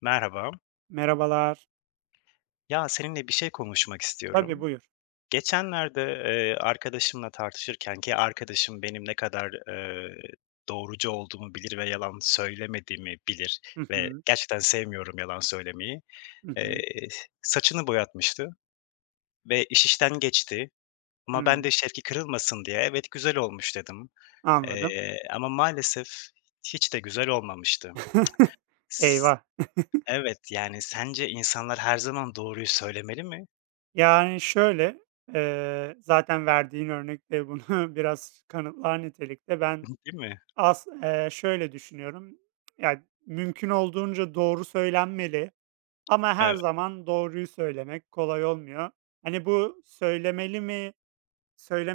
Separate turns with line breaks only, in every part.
Merhaba.
Merhabalar.
Ya seninle bir şey konuşmak
Tabii,
istiyorum.
buyur.
Geçenlerde, arkadaşımla tartışırken ki arkadaşım benim ne kadar, doğrucu olduğumu bilir ve yalan söylemediğimi bilir
Hı
ve
hı.
gerçekten sevmiyorum yalan söylemeyi.
Hı
Eee,
hı.
Saçını boyatmıştı ve iş işten geçti ama ben
Hımm.
de şevki kırılmasın diye, "Evet, güzel olmuş." dedim.
Anladım.
Ama maalesef hiç de güzel olmamıştı. S
Eyvah!
Evet, yani sence insanlar her zaman doğruyu söylemeli mi?
Yani, şöyle, zaten verdiğin örnek de bunu biraz kanıtlar nitelikte. Ben
Değil mi?
as şöyle düşünüyorum. Yani, mümkün olduğunca doğru söylenmeli ama
Evet.
her zaman doğruyu söylemek kolay olmuyor. Hani, bu söylemeli mi,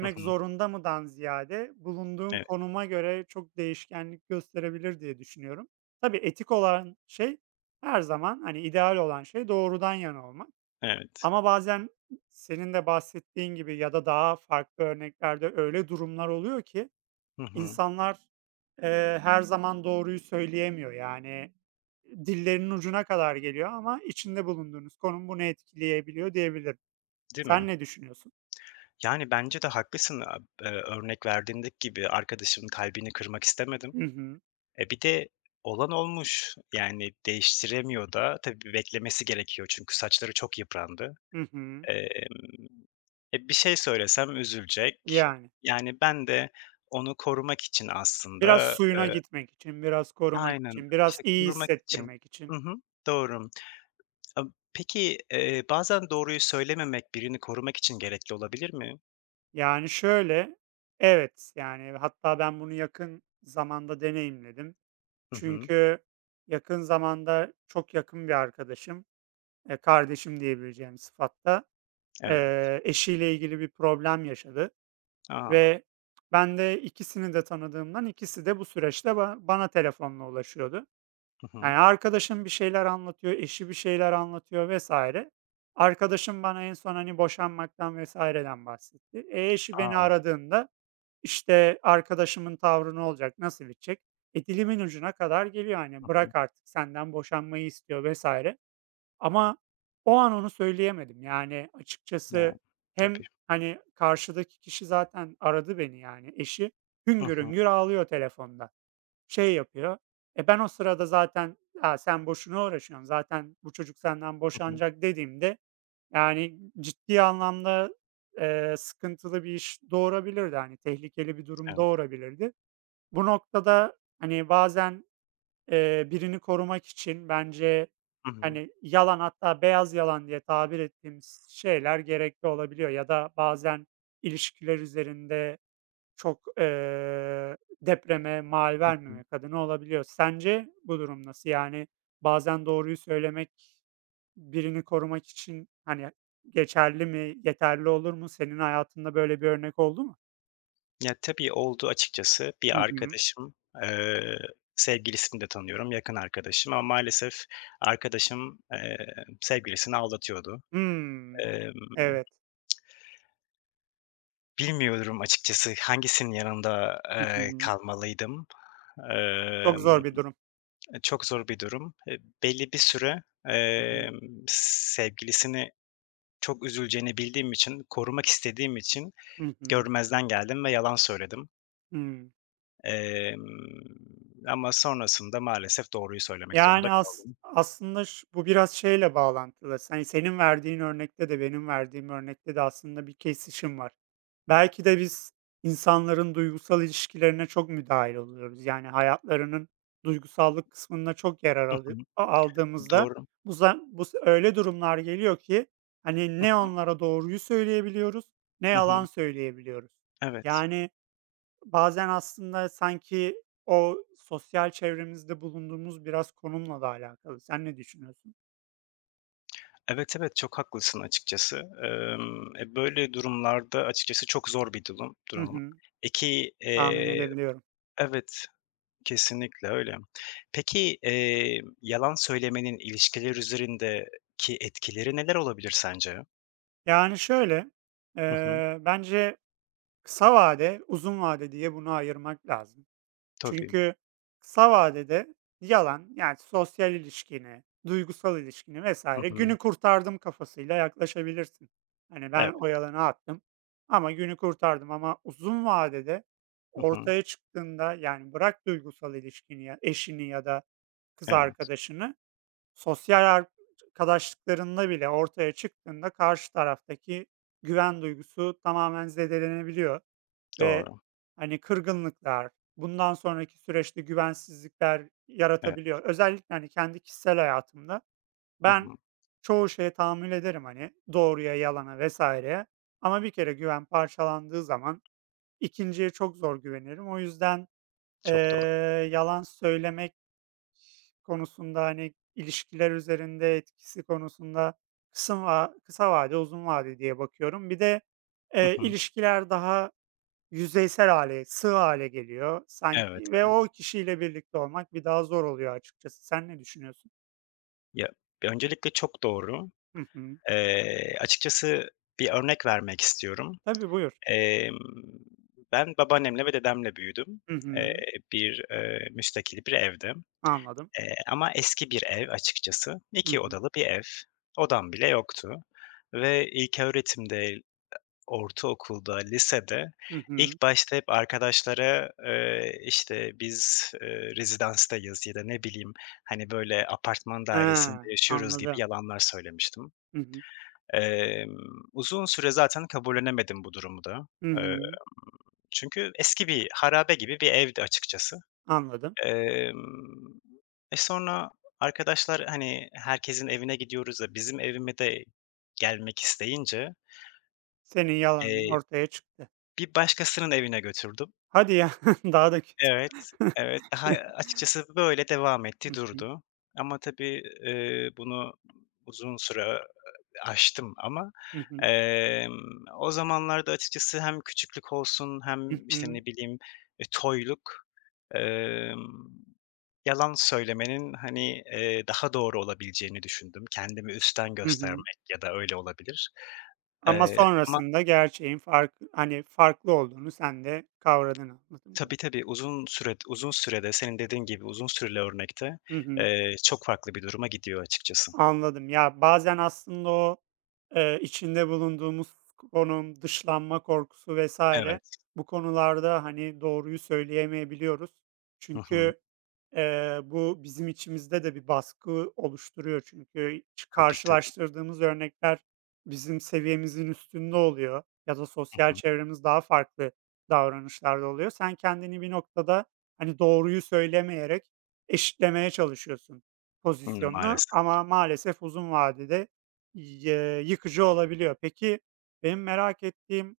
Hı hı.
zorunda mıdan ziyade bulunduğun
Evet,
konuma göre çok değişkenlik gösterebilir diye düşünüyorum. Tabii etik olan şey her zaman, hani, ideal olan şey doğrudan yana olmak
evet.
ama bazen senin de bahsettiğin gibi ya da daha farklı örneklerde öyle durumlar oluyor ki
Hı hı.
insanlar, her zaman doğruyu söyleyemiyor. Yani, dillerinin ucuna kadar geliyor ama içinde bulunduğunuz konum bunu etkileyebiliyor diyebilirim.
Değil mi?
Sen ne düşünüyorsun?
Yani, bence de haklısın, a örnek verdiğindeki gibi arkadaşımın kalbini kırmak istemedim.
Hı hı.
E, bir de olan olmuş. Yani, değiştiremiyor da. Tabii beklemesi gerekiyor çünkü saçları çok yıprandı.
Hı hı.
Emm, E, bir şey söylesem üzülecek.
Yani.
Yani, ben de onu korumak için
Biraz
aslında,
suyuna
eee
gitmek için, biraz korumak
Aynen,
için, biraz
işte,
iyi
korumak için.
hissettirmek
Hı
için.
hı. Doğru. Emm, peki, bazen doğruyu söylememek birini korumak için gerekli olabilir mi?
Yani şöyle, evet, yani, hatta ben bunu yakın zamanda deneyimledim.
Hı hı.
Çünkü yakın zamanda çok yakın bir arkadaşım, kardeşim diyebileceğim sıfatta,
Evet.
eşiyle ilgili bir problem yaşadı
A!
ve ben de ikisini de tanıdığımdan ikisi de bu süreçte bana telefonla ulaşıyordu.
Hı hı.
Yani, arkadaşım bir şeyler anlatıyor, eşi bir şeyler anlatıyor vesaire. Arkadaşım bana en son, hani, boşanmaktan vesaireden bahsetti. E, eşi beni
A!
aradığında, işte, arkadaşımın tavrı ne olacak, nasıl bitecek? E, dilimin ucuna kadar geliyor,
Hı
hani,
hı.
bırak artık senden boşanmayı istiyor vesaire. Ama o an onu söyleyemedim. Yani,
Ya,
açıkçası hem,
tabii.
hani, karşıdaki kişi zaten aradı beni, yani, eşi
Hı
hüngür
hı.
hüngür ağlıyor telefonda. Şey yapıyor, ben o sırada zaten, "Ya, sen boşuna uğraşıyorsun, zaten bu çocuk senden
Hı hı.
boşanacak." dediğimde, yani, ciddi anlamda, sıkıntılı bir iş doğurabilirdi. Hani, tehlikeli bir durum
Evet.
doğurabilirdi. Bu noktada, hani, bazen, birini korumak için bence,
Hı hı.
hani, yalan hatta beyaz yalan diye tabir ettiğimiz şeyler gerekli olabiliyor ya da bazen ilişkiler üzerinde çok, depreme mal
Hı hı.
vermemek adına olabiliyor. Sence bu durum nasıl? Yani, bazen doğruyu söylemek birini korumak için, hani, geçerli mi, yeterli olur mu? Senin hayatında böyle bir örnek oldu mu?
Ya, tabii oldu açıkçası. Bir
Hı hı.
arkadaşım, eee, sevgilisini de tanıyorum, yakın arkadaşım ama maalesef arkadaşım, sevgilisini aldatıyordu.
Hımm.
Emm,
Evet.
Bilmiyorum açıkçası hangisinin yanında,
Hı
eee,
hı.
kalmalıydım.
Çok
Emm
zor bir durum.
E, çok zor bir durum. E, belli bir süre,
Hı hı.
emm, sevgilisini çok üzüleceğini bildiğim için, korumak istediğim için
Hı hı.
görmezden geldim ve yalan söyledim.
Hıı.
Ama sonrasında maalesef doğruyu söylemek zorunda
Yani,
kaldım.
aslında bu biraz şeyle bağlantılı, senin verdiğin örnekte de benim verdiğim örnekte de aslında bir kesişim var. Belki de biz insanların duygusal ilişkilerine çok müdahil oluyoruz. Yani, hayatlarının duygusallık kısmında çok yarar
Hı hı.
alı a aldığımızda
Doğru.
bu za bu s öyle durumlar geliyor ki, hani, ne onlara doğruyu söyleyebiliyoruz ne
Hı hı.
yalan söyleyebiliyoruz.
Evet.
Yani, bazen aslında sanki o sosyal çevremizde bulunduğumuz biraz konumla da alakalı. Sen ne düşünüyorsun?
Evet, evet, çok haklısın açıkçası. E, böyle durumlarda açıkçası çok zor bir durum
Hı
durum.
hı,
E,
tahmin
eee
edebiliyorum.
Evet. Kesinlikle öyle. Peki, yalan söylemenin ilişkiler üzerindeki etkileri neler olabilir sence?
Yani şöyle,
Hı hı.
bence kısa vade, uzun vade diye bunu ayırmak lazım.
Tabii.
Çünkü kısa vadede yalan, yani sosyal ilişkini, duygusal ilişkini
Hı
vesaire
hı.
günü kurtardım kafasıyla yaklaşabilirsin. Hani ben
Evet.
o yalanı attım ama günü kurtardım ama uzun vadede
Hı hı.
ortaya çıktığında yani bırak duygusal ilişkini, eşini ya da kız
Evet,
arkadaşını sosyal arkadaşlıklarında bile ortaya çıktığında karşı taraftaki güven duygusu tamamen zedelenebiliyor. Ve,
doğru.
hani, kırgınlıklar, bundan sonraki süreçte güvensizlikler
Evet.
yaratabiliyor. Özellikle, hani, kendi kişisel hayatımda
Hı
ben
hı.
çoğu şeye tahammül ederim, hani, doğruya, yalana vs.ye ama bir kere güven parçalandığı zaman 2.'ye çok zor güvenirim. O yüzden, eee,
Çok doğru.
yalan söylemek konusunda, hani, ilişkiler üzerinde etkisi konusunda kısım va kısa vade, uzun vade diye bakıyorum. Bir de,
Hı hı.
ilişkiler daha yüzeysel hale, sığ hâle geliyor
Evet,
sanki ve o
evet.
kişiyle birlikte olmak bir daha zor oluyor açıkçası. Sen ne düşünüyorsun?
Ya, öncelikle çok doğru.
Hı hı.
Açıkçası bir örnek vermek istiyorum.
Tabii, buyur.
Emm, Ben babaannemle ve dedemle büyüdüm.
Hı
Eee,
hı.
bir müstakil bir evde.
Anladım.
Ama eski bir ev açıkçası.
Hı
2
hı.
odalı bir ev. Odam bile yoktu ve ilköğretimde, ortaokulda, lisede
Hı hı.
ilk başta hep arkadaşlara, işte, "Biz, rezidanstayız." ya da ne bileyim, hani, böyle, "Apartman
Ha,
dairesinde yaşıyoruz." gibi
anladım.
yalanlar söylemiştim.
Hı hı.
Emm, Uzun süre zaten kabullenemedim bu durumu da.
Hı
Emm,
hı.
Çünkü eski bir harabe gibi bir evdi açıkçası.
Anladım.
Emm, E, sonra arkadaşlar, hani, herkesin evine gidiyoruz da bizim evime de gelmek isteyince,
Senin yalanın
eee,
ortaya çıktı.
bir başkasının evine götürdüm.
Hadi ya, daha da kötü.
Evet, evet. Daha açıkçası böyle devam
Hı
etti,
hı.
durdu. Ama tabii, bunu uzun süre aştım ama,
Hı hı.
o zamanlarda açıkçası hem küçüklük olsun
Hı
hem, işte,
hı.
ne bileyim, e, toyluk, emm, yalan söylemenin, hani, daha doğru olabileceğini düşündüm. Kendimi üstten
Hı hı.
göstermek ya da öyle olabilir.
Ama
Ama
sonrasında gerçeğin hani, farklı olduğunu sen de kavradın anladığım
tabii,
kadarıyla.
tabii, uzun süre uzun sürede senin dediğin gibi uzun süreli örnekte,
Hı hı.
eee, çok farklı bir duruma gidiyor açıkçası.
Anladım. Ya, bazen aslında o, içinde bulunduğumuz konum, dışlanma korkusu vesaire
Evet.
bu konularda, hani, doğruyu söyleyemeyebiliyoruz.
Hı hı.
Çünkü bu bizim içimizde de bir baskı oluşturuyor çünkü
Tabii, tabii.
karşılaştırdığımız örnekler bizim seviyemizin üstünde oluyor ya da
Hı
sosyal
hı.
çevremiz daha farklı davranışlarda oluyor. Sen kendini bir noktada, hani, doğruyu söylemeyerek eşitlemeye çalışıyorsun
Hımm,
pozisyonunu
maalesef.
ama maalesef uzun vadede yıkıcı olabiliyor. Peki, benim merak ettiğim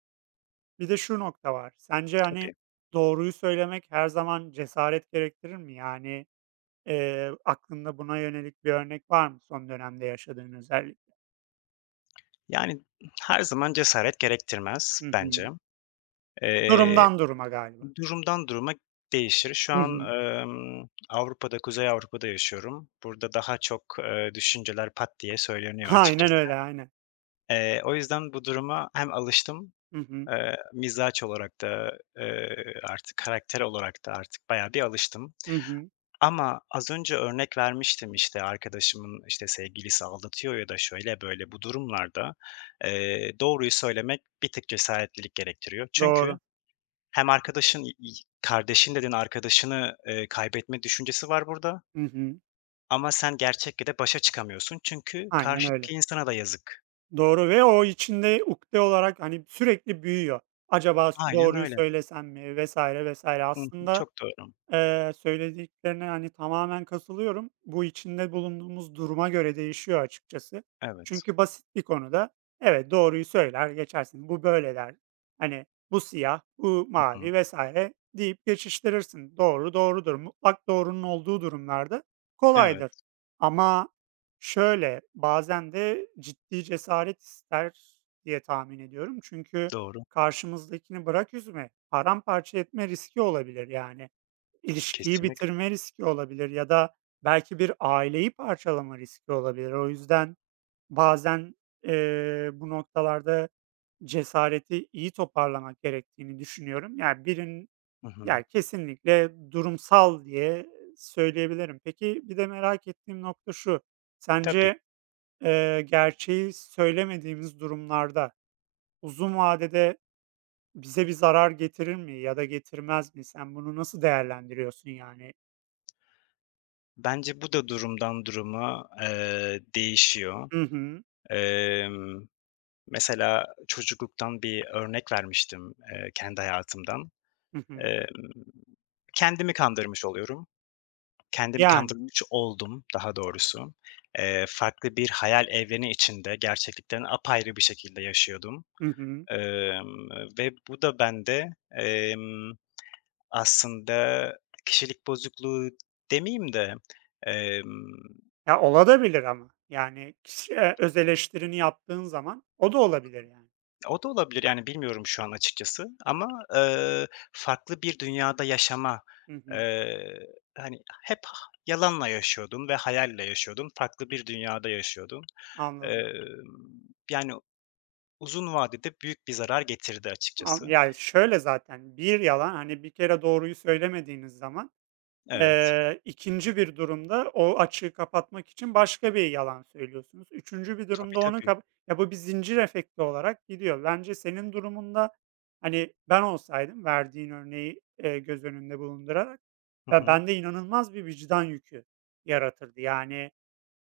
bir de şu nokta var. Sence, hani,
Tabii.
doğruyu söylemek her zaman cesaret gerektirir mi? Yani, aklında buna yönelik bir örnek var mı son dönemde yaşadığın özellikle?
Yani, her zaman cesaret
Hı
gerektirmez bence.
hı.
Eee,
Durumdan duruma galiba.
Durumdan duruma değişir. Şu
Hı
an,
hı.
Avrupa'da, Kuzey Avrupa'da yaşıyorum. Burada daha çok, düşünceler pat diye söyleniyor
Aynen
açıkçası.
öyle, aynen.
O yüzden bu duruma hem alıştım,
Hı hı.
mizaç olarak da, artık karakter olarak da artık bayağı bir alıştım.
Hı hı.
Ama az önce örnek vermiştim, işte, arkadaşımın, işte, sevgilisi aldatıyor ya da şöyle böyle bu durumlarda, doğruyu söylemek bir tık cesaretlilik gerektiriyor. Çünkü
Doğru.
hem arkadaşın, y y kardeşin dedin, arkadaşını, kaybetme düşüncesi var burada
Hı hı.
ama sen gerçekle de başa çıkamıyorsun çünkü
Aynen
karşıdaki
öyle.
insana da yazık.
Doğru ve o içinde ukde olarak, hani, sürekli büyüyor. Acaba
Aynen
doğruyu
öyle.
söylesem mi vs. vs.
Hı hı,
Aslında
çok doğru.
Söylediklerine, hani, tamamen katılıyorum. Bu içinde bulunduğumuz duruma göre değişiyor açıkçası.
Evet.
Çünkü basit bir konuda, evet, doğruyu söyler geçersin. Bu böyle der. Hani, bu siyah, bu
Hı hı.
mavi vesaire deyip geçiştirirsin. Doğru doğrudur. Mutlak doğrunun olduğu durumlarda kolaydır.
Evet,
Ama şöyle, bazen de ciddi cesaret ister diye tahmin ediyorum. Çünkü
doğru.
karşımızdakini bırak üzme, paramparça etme riski olabilir yani. İlişkiyi
Kesinlikle.
bitirme riski olabilir ya da belki bir aileyi parçalama riski olabilir. O yüzden bazen, bu noktalarda cesareti iyi toparlamak gerektiğini düşünüyorum. Yani
Hı hı.
yani kesinlikle durumsal diye söyleyebilirim. Peki, bir de merak ettiğim nokta şu:
Tabii.
Sence, gerçeği söylemediğimiz durumlarda uzun vadede bize bir zarar getirir mi ya da getirmez mi? Sen bunu nasıl değerlendiriyorsun yani?
Bence bu da durumdan duruma, değişiyor.
Hı hı.
Emm, Mesela çocukluktan bir örnek vermiştim, kendi hayatımdan.
Hı hı.
Emm, Kendimi kandırmış oluyorum. Kendimi Hı.
Yani.
kandırmış oldum daha doğrusu. Farklı bir hayal evreni içinde gerçeklikten apayrı bir şekilde yaşıyordum.
Hı hı.
Emm, Ve bu da bende, emm, aslında kişilik bozukluğu demeyeyim de, emm
Ya, olabilir ama. Yani, kişiye öz eleştirini yaptığın zaman o da olabilir yani.
O da olabilir, yani, bilmiyorum şu an açıkçası ama, eee, farklı bir dünyada yaşama,
Hı hı.
eee, hani, hep yalanla yaşıyordum ve hayalle yaşıyordum. Farklı bir dünyada yaşıyordum.
Anladım.
Emm, Yani, uzun vadede büyük bir zarar getirdi açıkçası.
Ya, şöyle zaten, bir yalan, hani, bir kere doğruyu söylemediğiniz zaman
Evet.
2'nci bir durumda o açığı kapatmak için başka bir yalan söylüyorsunuz. Üçüncü bir
Tabii,
durumda onu
tabii.
ya, bu bir zincir efekti olarak gidiyor. Bence senin durumunda, hani, ben olsaydım verdiğin örneği, göz önünde bulundurarak
Hı
ya,
hı.
bende inanılmaz bir vicdan yükü yaratırdı. Yani,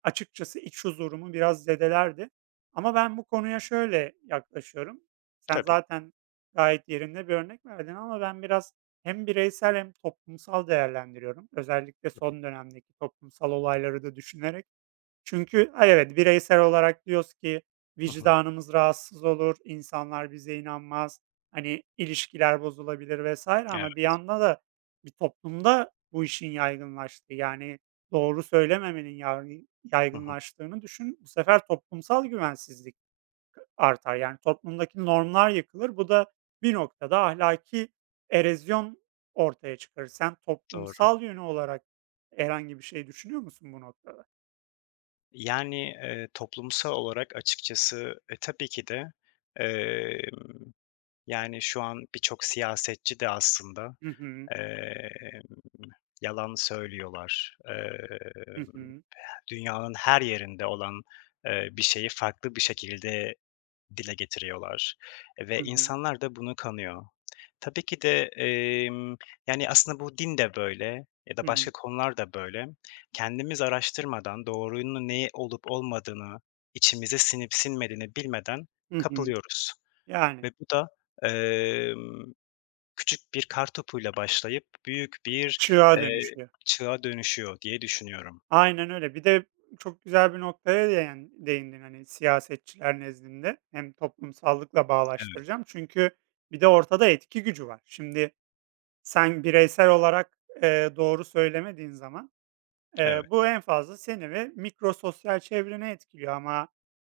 açıkçası iç huzurumu biraz zedelerdi ama ben bu konuya şöyle yaklaşıyorum. Sen
Tabii.
zaten gayet yerinde bir örnek verdin ama ben biraz hem bireysel hem toplumsal değerlendiriyorum. Özellikle son dönemdeki toplumsal olayları da düşünerek çünkü, ay, evet, bireysel olarak diyoruz ki
Hı hı.
vicdanımız rahatsız olur, insanlar bize inanmaz, hani, ilişkiler bozulabilir vesaire ama bir
Evet.
yanda da bir toplumda bu işin yaygınlaştığı, yani, doğru söylememenin yargı
Hı hı.
yaygınlaştığını düşün. Bu sefer toplumsal güvensizlik artar. Yani, toplumdaki normlar yıkılır. Bu da bir noktada ahlaki erozyon ortaya çıkarır. Sen
Doğru.
toplumsal yönü olarak herhangi bir şey düşünüyor musun bu noktada?
Yani, toplumsal olarak açıkçası, e, tabii ki de, emm, yani, şu an birçok siyasetçi de aslında
Hı hı.
Emm, yalan söylüyorlar.
Hı hı.
Dünyanın her yerinde olan, bir şeyi farklı bir şekilde dile getiriyorlar e,
Hı
ve
hı.
insanlar da bunu kanıyor. Tabii ki de, yani, aslında bu din de böyle ya
Hı
da başka
hı.
konular da böyle. Kendimiz araştırmadan doğrunun ne olup olmadığını, içimize sinip sinmediğini bilmeden
Hı hı.
kapılıyoruz
Yani,
ve bu da, emm küçük bir kartopuyla başlayıp büyük bir,
çığıra
eee,
dönüşüyor.
çığa dönüşüyor diye düşünüyorum.
Aynen öyle. Bir de çok güzel bir noktaya değindin, hani, siyasetçiler nezdinde. Hem toplumsallıkla
Evet,
bağdaştıracağım çünkü bir de ortada etki gücü var. Şimdi sen bireysel olarak, doğru söylemediğin zaman,
evet.
bu en fazla seni ve mikro sosyal çevreni etkiliyor ama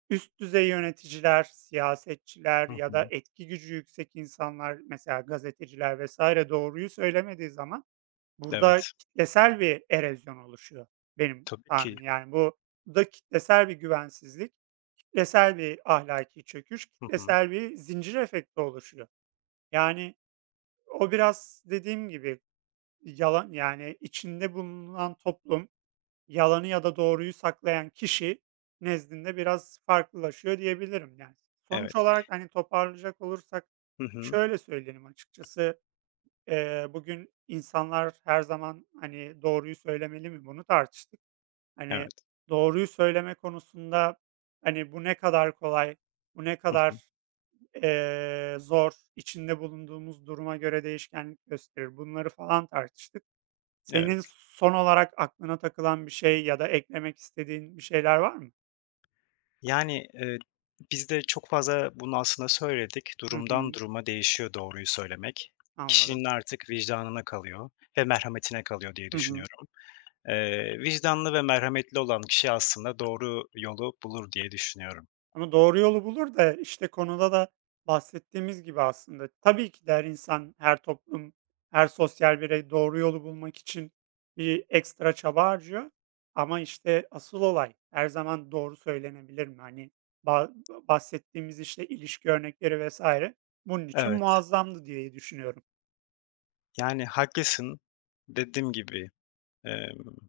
üst düzey yöneticiler, siyasetçiler
Hı
ya da
hı.
etki gücü yüksek insanlar, mesela gazeteciler vesaire doğruyu söylemediği zaman burada
Evet.
kitlesel bir erozyon oluşuyor benim
Tabii ki.
tahminim. Yani bu da kitlesel bir güvensizlik, kitlesel bir ahlaki çöküş,
Hı hı.
kitlesel bir zincir efekti oluşuyor. Yani o biraz dediğim gibi yalan yani içinde bulunan toplum yalanı ya da doğruyu saklayan kişi nezdinde biraz farklılaşıyor diyebilirim yani. Sonuç
Evet.
olarak hani toparlayacak olursak
Hı hı.
şöyle söyleyelim açıkçası. Bugün insanlar her zaman, hani, doğruyu söylemeli mi, bunu tartıştık.
Evet.
Hani, doğruyu söyleme konusunda, hani, bu ne kadar kolay, bu ne
Hı hı.
kadar, zor, içinde bulunduğumuz duruma göre değişkenlik gösterir, bunları falan tartıştık.
Evet.
Senin son olarak aklına takılan bir şey ya da eklemek istediğin bir şeyler var mı?
Yani, biz de çok fazla bunu aslında söyledik.
Hı
Durumdan
hı,
duruma değişiyor doğruyu söylemek.
anladım.
Kişinin artık vicdanına kalıyor ve merhametine kalıyor diye
Hı hı.
düşünüyorum. Vicdanlı ve merhametli olan kişi aslında doğru yolu bulur diye düşünüyorum.
Ama doğru yolu bulur da, işte, konuda da bahsettiğimiz gibi aslında tabii ki de her insan, her toplum, her sosyal birey doğru yolu bulmak için bir ekstra çaba harcıyor ama, işte, asıl olay her zaman doğru söylenebilir mi? Hani, ba bahsettiğimiz, işte, ilişki örnekleri vesaire bunun için
Evet,
muazzamdı diye düşünüyorum.
yani haklısın. Dediğim gibi, emm